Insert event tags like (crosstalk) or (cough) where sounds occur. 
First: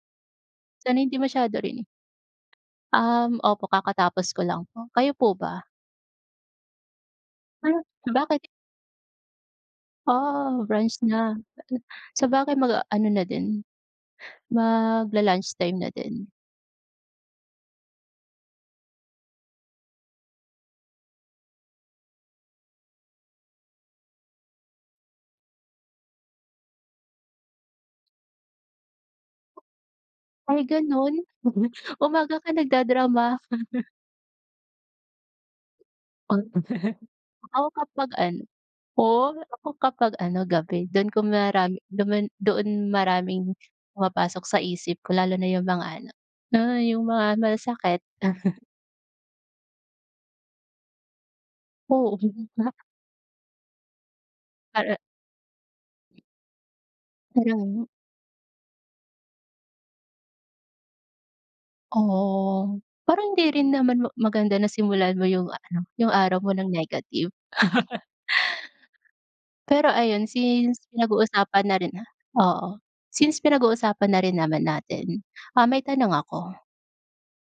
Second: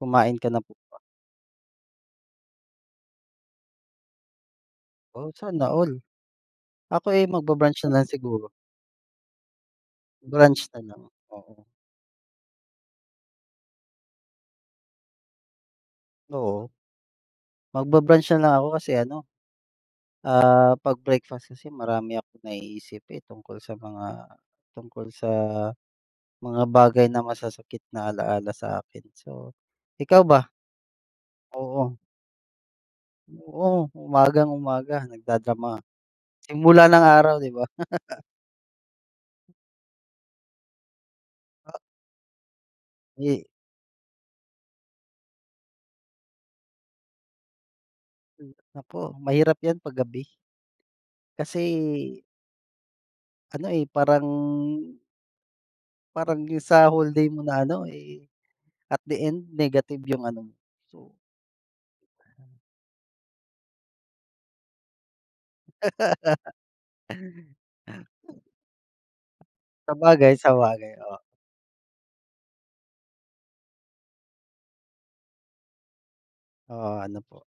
Kumain ka na po ba? Sana hindi masyado rin. Um, opo, kakatapos ko lang po, kayo Oo, po ba? sana all. Ako eh, Ano, magba-brunch na lang bakit? siguro. Ah, Brunch na lang, brunch na, oo. sabagay mag-aano na din, magla-lunchtime na din. Oo, magba-brunch na lang ako kasi ano, ah 'pag breakfast kasi, marami akong naiisip eh, tungkol sa mga, tungkol sa mga bagay na masasakit na alaala sa akin, so, ikaw ba? Ay, ganun? Oo. (chuckles) Umaga ka nagda-drama? Oo, (chuckles) umagang-umaga nagda-drama, simula ng araw 'di 'ba. Ako kapag (chuckles) ano. Oo, ako kapag ano, gabi dun kung Ah. marami dumaan, doon Ih maraming pumapasok sa isip ko, lalo na yung mga ano, alam mo yung mga masasakit. Hala, naku, mahirap yan pag gabi kasi Oo nga. ano eh parang Ara Parang yung sa whole day mo na ano Marami. eh, at the end, negative yung ano mo. Oo, parang hindi rin naman ma maganda na simulan mo yung ano, yung araw mo ng negative. (chuckles) Pero ayun, Sabagay, since sabagay, oh. pinag-uusapan na rin, ah, Oo, since pinag-uusapan na rin naman natin, ah, may tanong ako. Oh, ano po.